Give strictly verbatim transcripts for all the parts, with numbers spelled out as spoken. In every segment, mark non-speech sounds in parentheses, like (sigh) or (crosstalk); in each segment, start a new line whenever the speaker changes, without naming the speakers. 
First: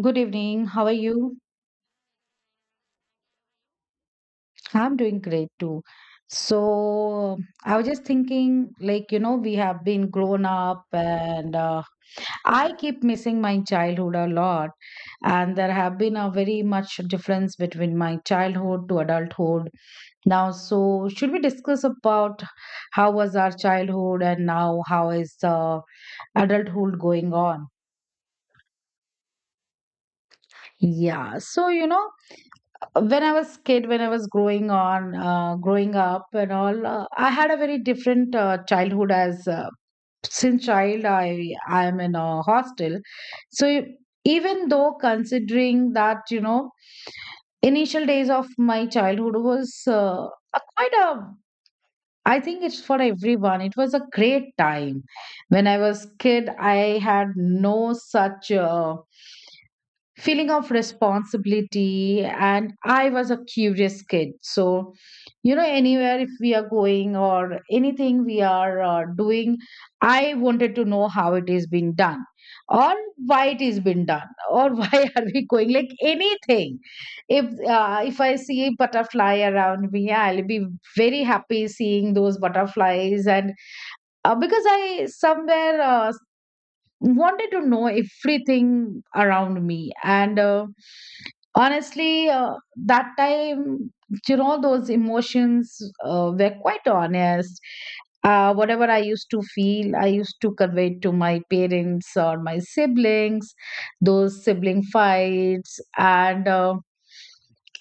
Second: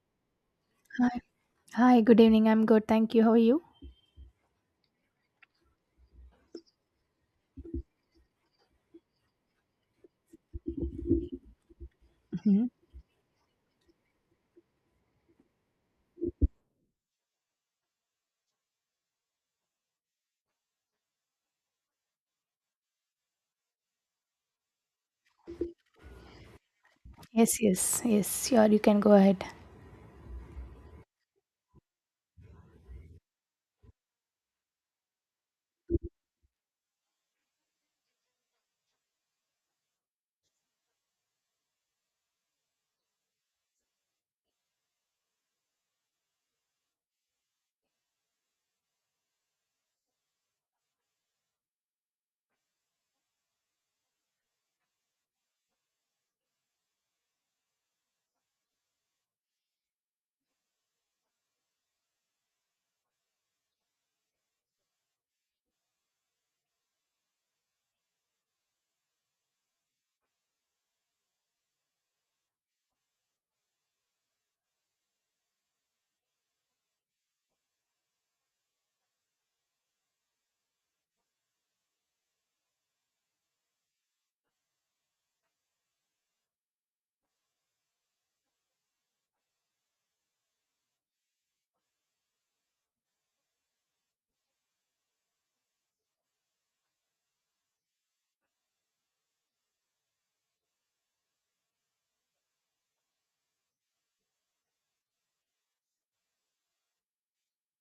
Good evening. How are
Hi,
you?
Hi, good evening. I'm good. Thank you. How are you?
I'm doing great too. So I was just thinking, like, you know, we have been grown up and uh,
Mhm.
I keep missing my childhood a lot. And there have been a very much difference between my childhood to adulthood now. So should we discuss about how was our childhood and now how is uh, adulthood going
Yes,
on?
yes, yes. Sure, you can go ahead.
Yeah. So, you know, when I was kid, when I was growing on, uh, growing up and all, uh, I had a very different uh, childhood. As uh, Since child, I I am in a hostel, so even though considering that you know initial days of my childhood was uh, a quite a, I think it's for everyone it was a great time. When I was kid I had no such uh, feeling of responsibility, and I was a curious kid. So you know anywhere if we are going or anything we are uh, doing, I wanted to know how it is being done or why it is being done or (laughs) why are we going like anything. If uh, if I see a butterfly around me I'll be very happy seeing those butterflies, and uh, because I somewhere uh, wanted to know everything around me. And uh, honestly uh, that time, you know, those emotions uh, were quite honest. Uh, whatever I used to feel I used to convey to my parents or my siblings, those sibling fights and uh,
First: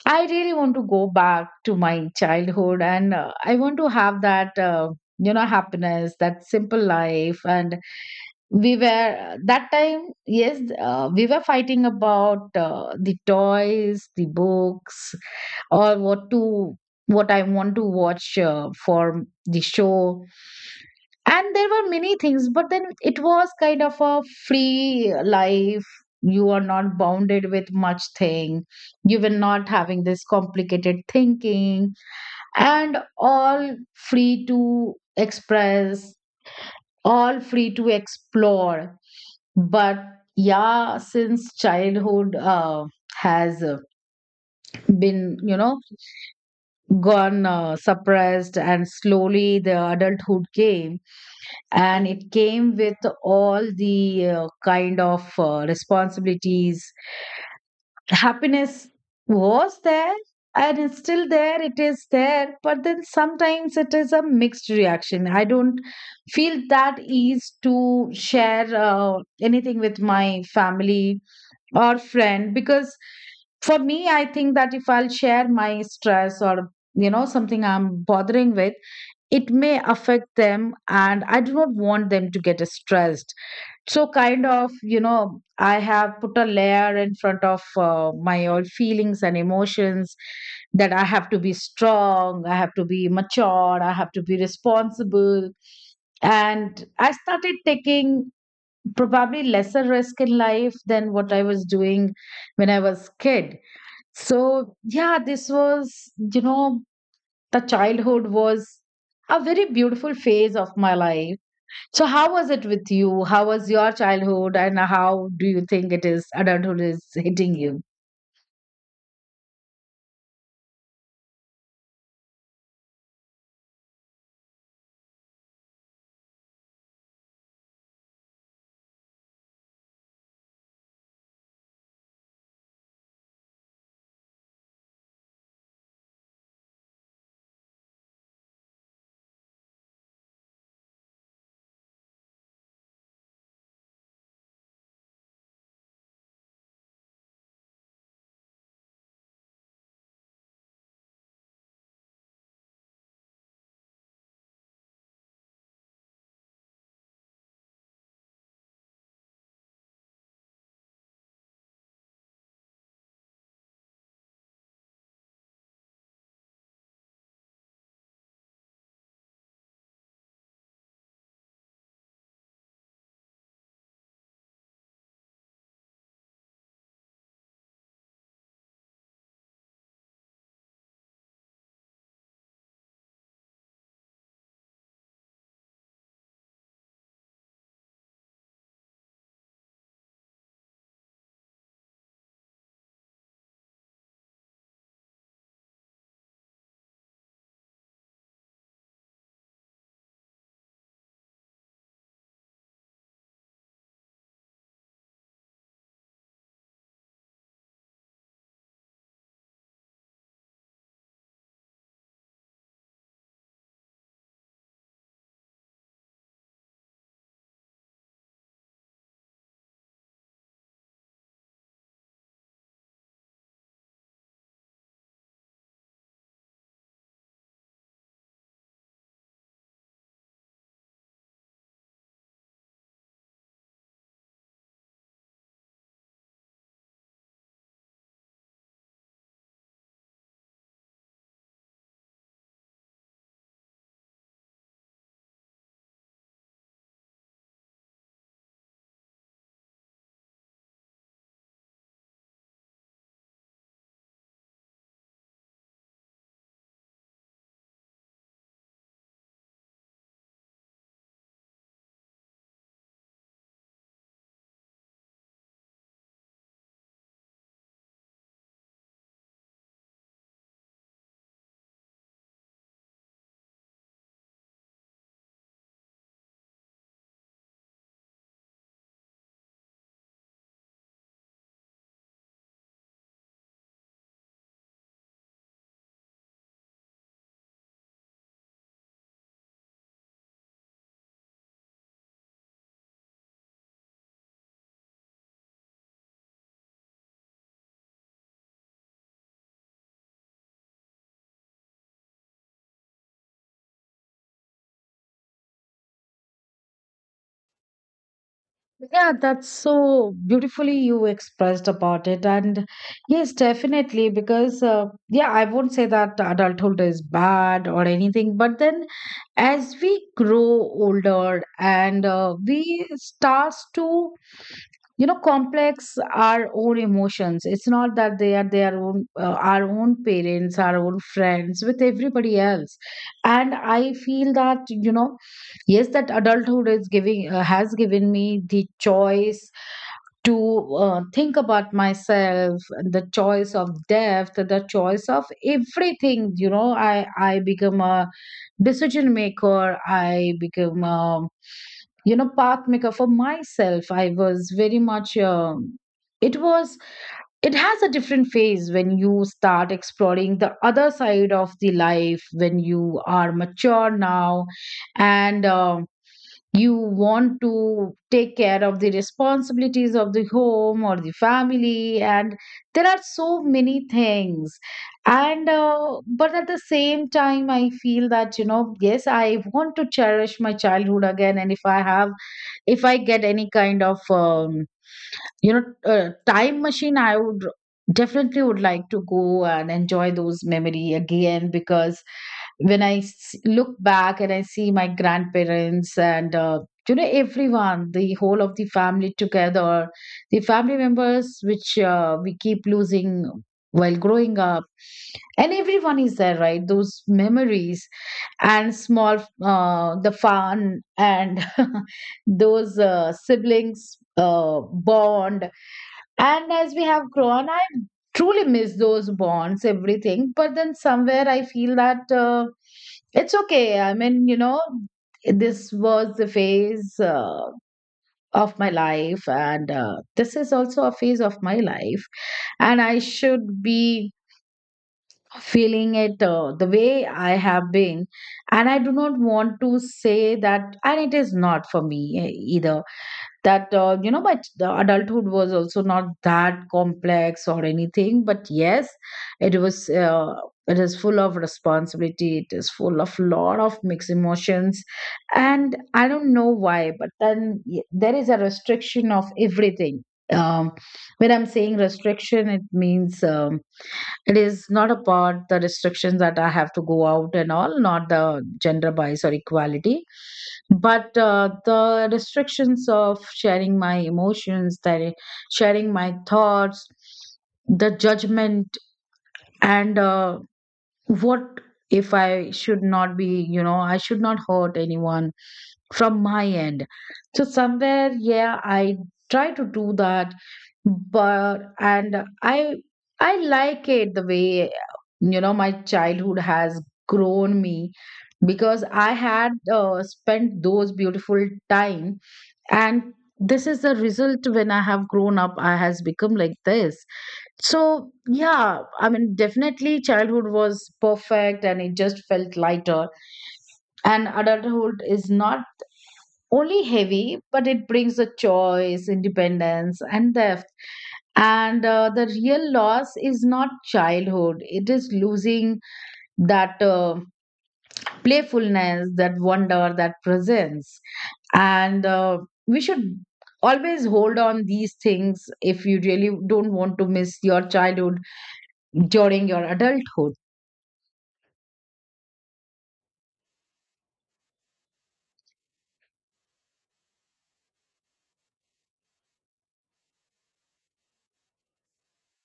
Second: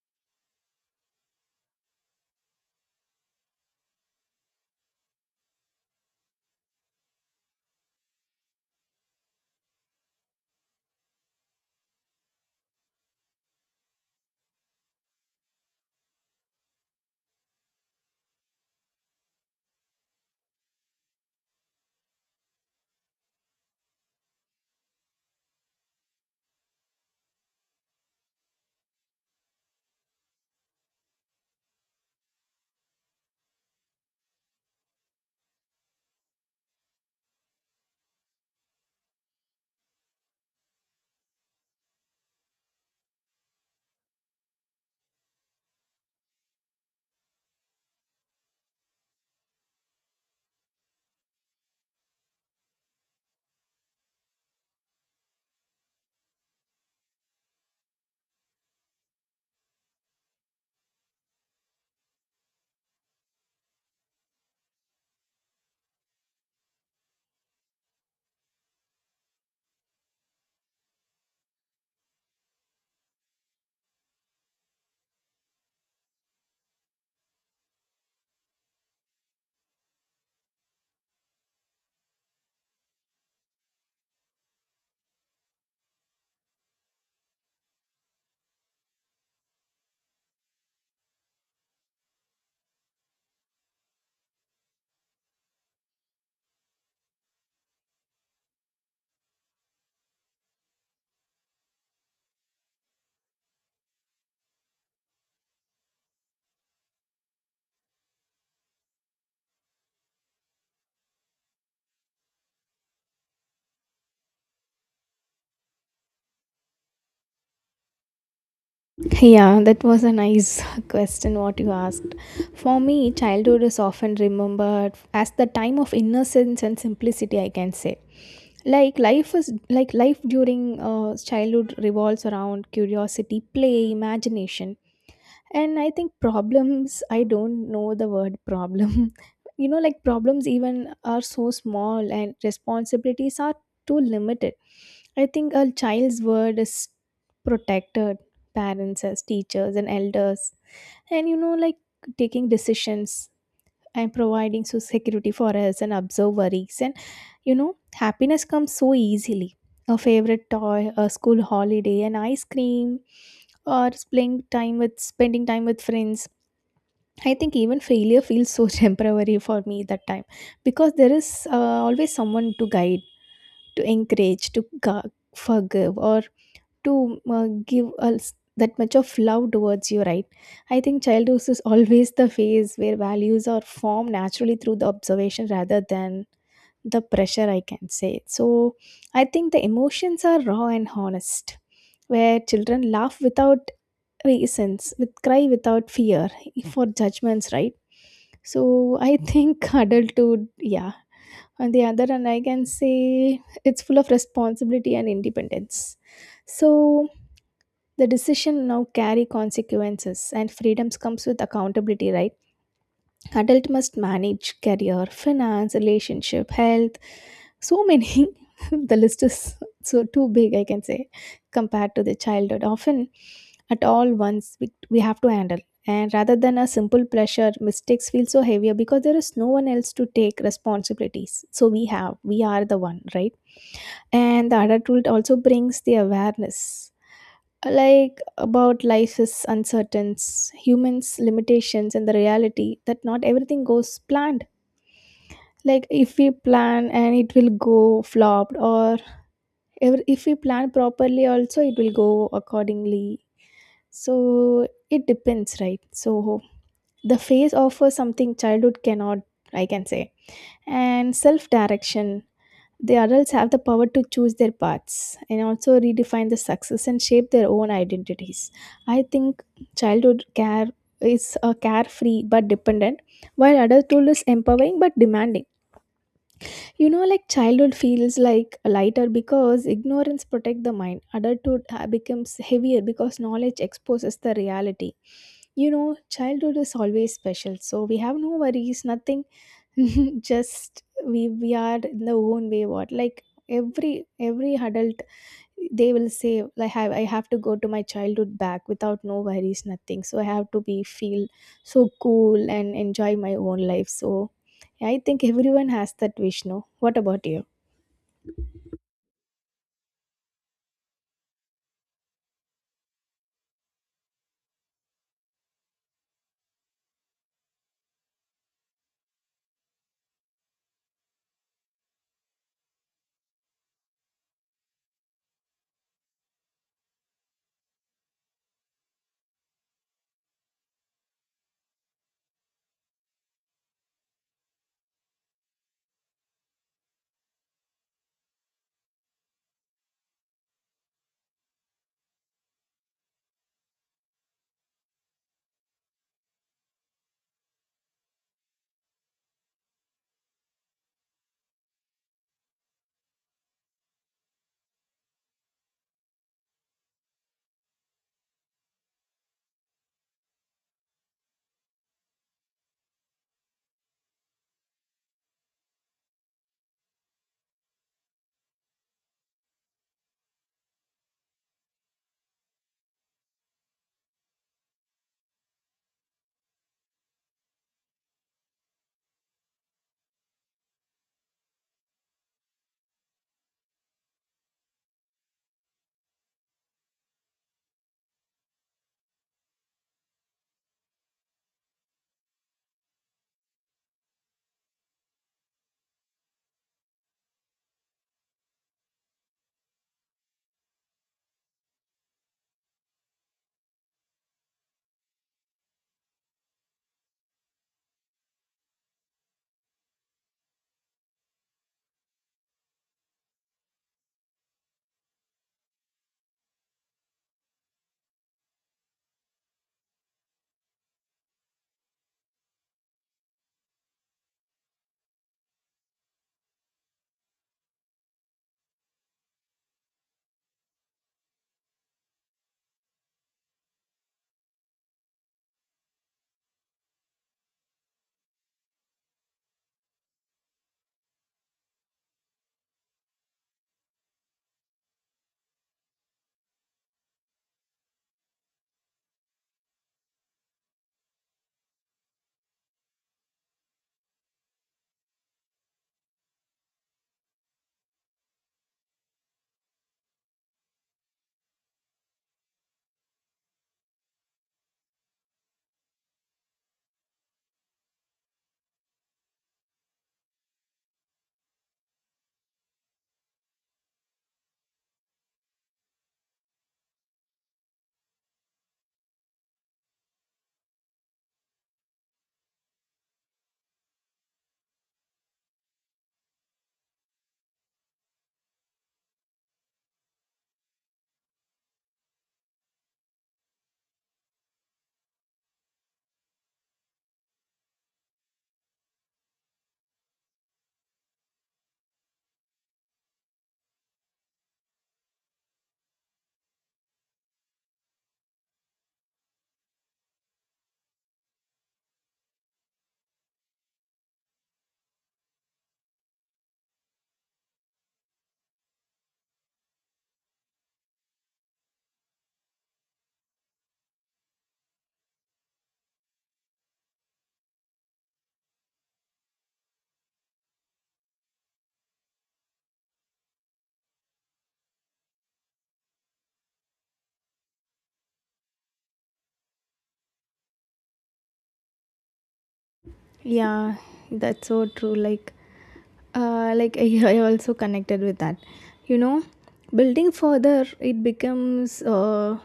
I really want to go back to my childhood and uh, I want to have that, uh, you know, happiness, that simple life. And we were, that time, yes, uh, we were fighting about uh, the toys, the books, or what to, what I want to watch uh, for the show, and there were many things but then it was kind of a free life. You are not bounded with much thing, you were not having this complicated thinking and all. Free to express, all free to explore. But yeah, since childhood uh, has uh, been, you know, gone uh, suppressed, and slowly the adulthood came, and it came with all the uh, kind of uh, responsibilities. Happiness was there, and it's still there, it is there, but then sometimes it is a mixed reaction. I don't feel that ease to share uh, anything with my family or friend, because for me I think that if I'll share my stress or you know something I'm bothering with, it may affect them and I do not want them to get stressed. So kind of, you know, I have put a layer in front of uh, my all feelings and emotions, that I have to be strong, I have to be mature, I have to be responsible. And I started taking probably lesser risk in life than what I was doing when I was kid. So yeah, this was, you know, the childhood was a very beautiful phase of my life. So, how was it with you? How was your childhood, and how do you think it is adulthood is hitting you?
Yeah, that was a nice (laughs) question what you asked. For me, childhood is often remembered as the time of innocence and simplicity, I can say. Like life is like life during uh, childhood revolves around curiosity, play, imagination, and I think problems, I don't know the word problem. (laughs) You know, like problems even are so small and responsibilities are too limited. I think a child's word is protected, parents as teachers and elders. And you know, like taking decisions and providing so security for us and observe worries. And you know, happiness comes so easily. A favorite toy, a school holiday, an ice cream, or playing time with spending time with friends. I think even failure feels so (laughs) temporary for me that time, because there is uh, always someone to guide, to encourage, to gu- forgive, or to uh, give us that much of love towards you, right? I think childhood is always the phase where values are formed naturally through the observation rather than the pressure, I can say. So I think the emotions are raw and honest, where children laugh without reasons, with cry without fear for judgments, right? So I think (laughs) adulthood, yeah. On the other hand, I can say it's full of responsibility and independence. So the decision now carry consequences, and freedoms comes with accountability, right? Adult must manage career, finance, relationship, health, so many. (laughs) The list is so too big, I can say, compared to the childhood. Often at all once, we, we have to handle, and rather than a simple pressure, mistakes feel so heavier because there is no one else to take responsibilities, so we have we are the one, right? And the adulthood also brings the awareness, like about life is uncertain, humans limitations, and the reality that not everything goes planned. Like if we plan and it will go flopped, or ev- if we plan properly also it will go accordingly. So it depends, right? So the phase offers something childhood cannot, I can say, and self direction. The adults have the power to choose their paths and also redefine the success and shape their own identities. I think childhood care is a carefree but dependent, while adulthood is empowering but demanding. You know, like childhood feels like lighter because ignorance protects the mind. Adulthood uh, becomes heavier because knowledge exposes the reality. You know, childhood is always special, so we have no worries, nothing. (laughs) Just we we are in the own way. What, like, every every adult, they will say, like, have I have to go to my childhood back without no worries, nothing, so I have to be feel so cool and enjoy my own life. So yeah, I think everyone has that wish, no? What about you?
Yeah, that's so beautifully you expressed about it. And yes, definitely, because uh, yeah, I won't say that adulthood is bad or anything, but then as we grow older and uh, we starts to, you know, complex our own emotions. It's not that they are their own, uh, our own parents, our own friends, with everybody else. And I feel that, you know, yes, that adulthood is giving, uh, has given me the choice to uh, think about myself, the choice of depth, the choice of everything. You know, i i become a decision maker, I become a, you know, pathmaker for myself. I was very much um, it was, it has a different phase when you start exploring the other side of the life when you are mature now. And um, you want to take care of the responsibilities of the home or the family, and there are so many things. And uh, but at the same time I feel that, you know, yes, I want to cherish my childhood again, and if I have, if I get any kind of um, you know uh, time machine, I would definitely would like to go and enjoy those memory again. Because when i s- look back and I see my grandparents and uh, you know everyone, the whole of the family together, the family members which uh, we keep losing while growing up, and everyone is there, right, those memories. And small, uh, the fun, and (laughs) those uh, siblings uh, bond. And as we have grown, I truly miss those bonds, everything. But then somewhere I feel that uh, it's okay. I mean, you know, this was the phase uh, of my life, and uh, this is also a phase of my life. And I should be feeling it uh, the way I have been. And I do not want to say that, and it is not for me eh, either that, uh, you know, my ch- the adulthood was also not that complex or anything, but yes, it was uh, it is full of responsibility, it is full of lot of mixed emotions. And I don't know why, but then y- there is a restriction of everything. um, when I'm saying restriction, it means um, it is not about the restrictions that I have to go out and all, not the gender bias or equality, but uh, the restrictions of sharing my emotions, that i- sharing my thoughts, the judgment, and uh, what, if I should not be, you know, I should not hurt anyone from my end. So somewhere, yeah, I try to do that. But and i i like it the way, you know, my childhood has grown me, because I had uh, spent those beautiful time. And this is the result: when I have grown up I has become like this. So yeah, I mean, definitely childhood was perfect and it just felt lighter. And adulthood is not only heavy, but it brings a choice, independence, and depth. And uh, the real loss is not childhood, it is losing that, uh, playfulness, that wonder, that presence. And uh, we should always hold on these things if you really don't want to miss your childhood during your adulthood.
Yeah, that's so true. Like uh, like I, (laughs) I also connected with that, you know. Building further, it becomes uh,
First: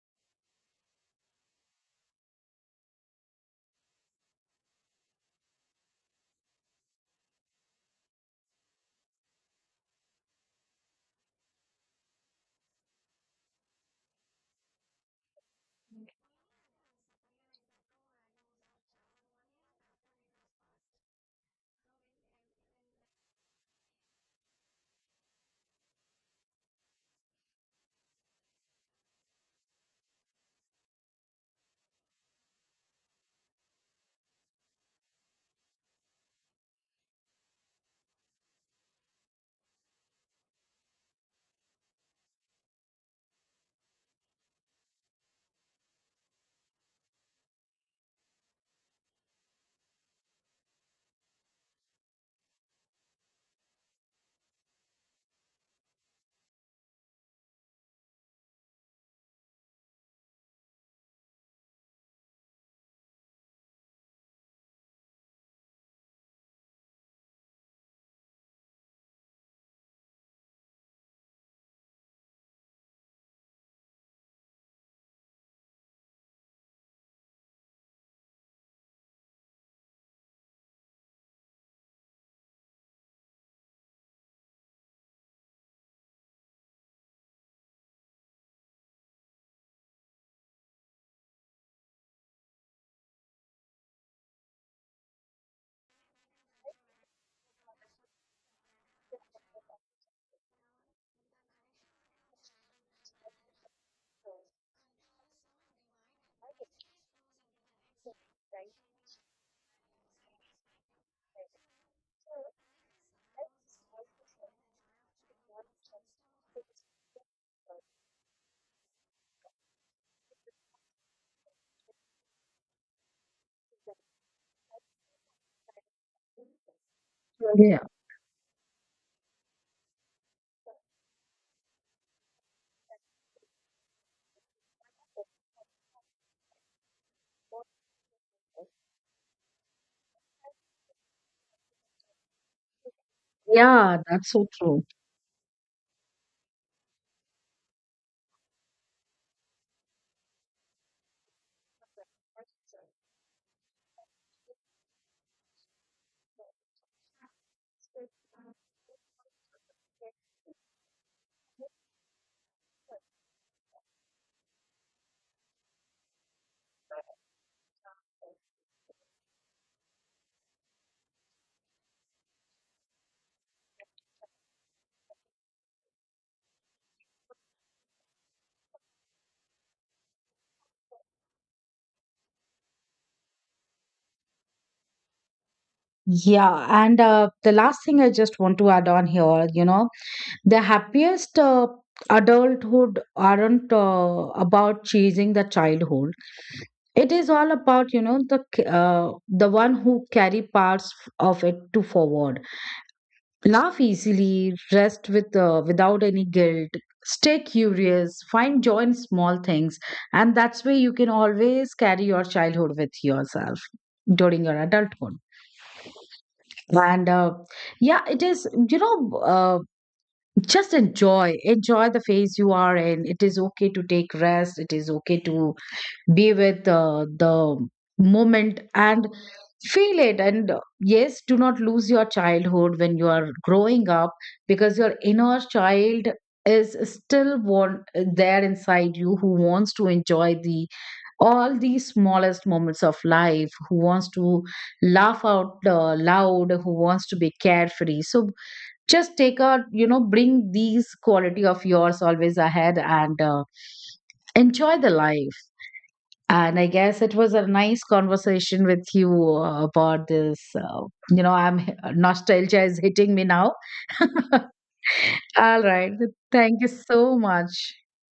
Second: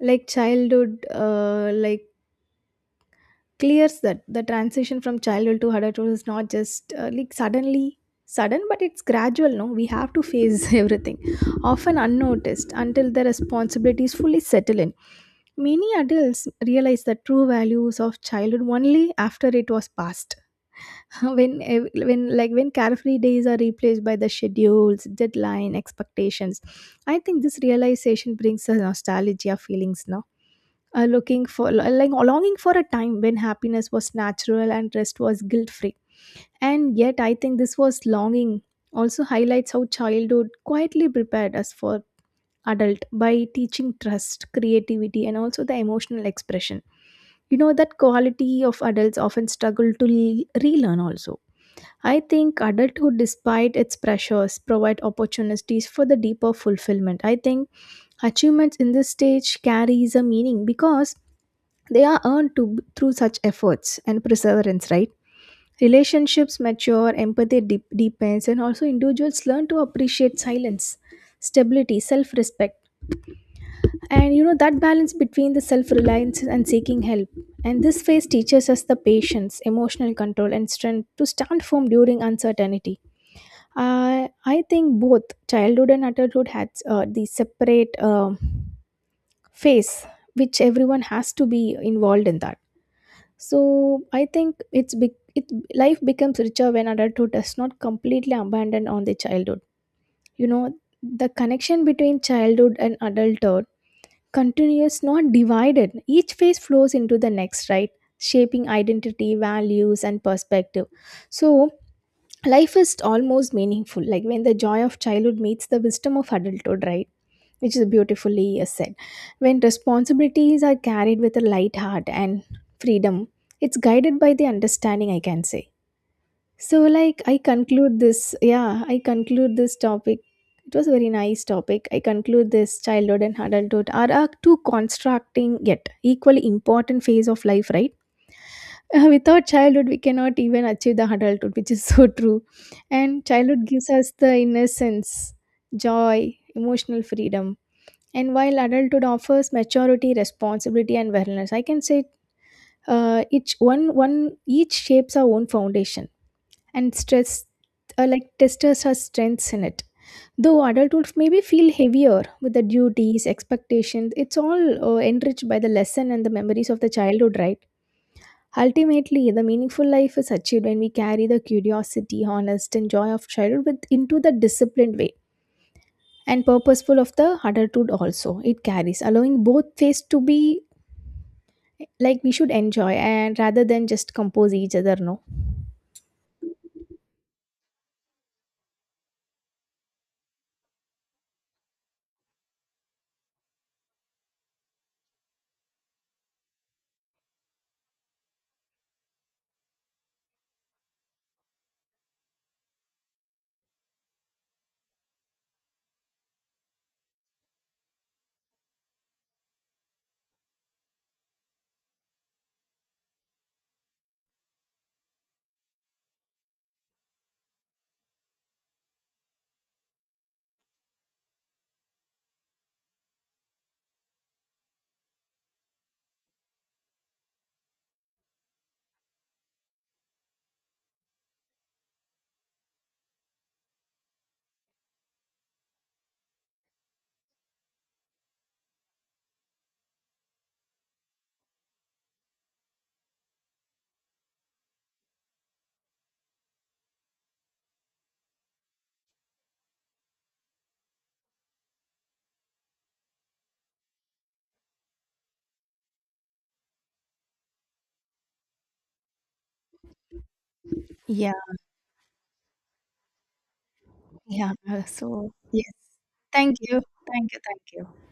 like childhood, uh, like, clears that the transition from childhood to adulthood is not just uh, like suddenly sudden, but it's gradual, no? We have to face (laughs) everything, often unnoticed until the responsibilities fully settle in. Many adults realize the true values of childhood only after it was past. (laughs) when ev- when like when carefree days are replaced by the schedules, deadline, expectations, I think this realization brings a nostalgia feelings now. Uh, looking for like longing for a time when happiness was natural and rest was guilt free. And yet, I think this was longing also highlights how childhood quietly prepared us for adult by teaching trust, creativity, and also the emotional expression. You know that quality of adults often struggle to le- relearn also. I think adulthood, despite its pressures, provide opportunities for the deeper fulfillment. I think achievements in this stage carries a meaning because they are earned to, through such efforts and perseverance, right? Relationships mature, empathy deep, deepens, and also individuals learn to appreciate silence, stability, self respect. And you know, that balance between the self reliance and seeking help. And this phase teaches us the patience, emotional control, and strength to stand firm during uncertainty. I I think both childhood and adulthood had uh, the separate um phase, which everyone has to be involved in that. So I think it's big. It Life becomes richer when adulthood does not completely abandon on the childhood. You know, the connection between childhood and adulthood continues, not divided. Each phase flows into the next, right? Shaping identity, values, and perspective. So life is almost meaningful, like when the joy of childhood meets the wisdom of adulthood, right? Which is beautifully uh, said. When responsibilities are carried with a light heart and freedom, it's guided by the understanding, I can say. So, like, I conclude this, yeah, I conclude this topic. It was a very nice topic. I conclude this childhood and adulthood are a two constructing yet equally important phase of life, right? Uh, without childhood, we cannot even achieve the adulthood, which is so true. And childhood gives
Yeah,
us
that's
the
so true.
innocence, joy, emotional freedom, and while adulthood offers maturity, responsibility, and wellness, I can say uh, each one one each shapes our own foundation, and stress uh, like testers our strengths in it. Though adulthood maybe feel heavier with the duties, expectations, it's all uh, enriched by the lesson and the memories of the childhood, right? Ultimately, the meaningful life is achieved when we carry the curiosity, honest, and joy of childhood with, into the disciplined way and purposeful of the adulthood, also it carries, allowing both phase to be. Like we should enjoy and rather than just compose each other, no?
Yeah, and uh, the last thing I just want to add on here, you know, the happiest uh, adulthood aren't uh, about chasing the childhood. It is all about, you know, the c- uh, the one who carry parts of it to forward. Laugh easily, rest with uh, without any guilt. Stay curious, find joy in small things, and that's way you can always carry your childhood with yourself during your adulthood. and uh, yeah, it is, you know, uh, just enjoy enjoy the phase you are in. It is okay to take rest, it is okay to be with uh, the moment and feel it. And uh, yes, do not lose your childhood when you are growing up, because your inner child is still want uh, there inside you, who wants to enjoy the all these smallest moments of life, who wants to laugh out uh, loud, who wants to be carefree. So just take out, you know, bring these quality of yours always ahead, and uh, enjoy the life. And I guess it was a nice conversation with you uh, about this uh, you know,
Yeah,
I'm nostalgia is hitting me now. (laughs)
yeah. uh, So
All
yes.
right, thank
Thank
you
you.
so
Thank you. Thank
much.
you.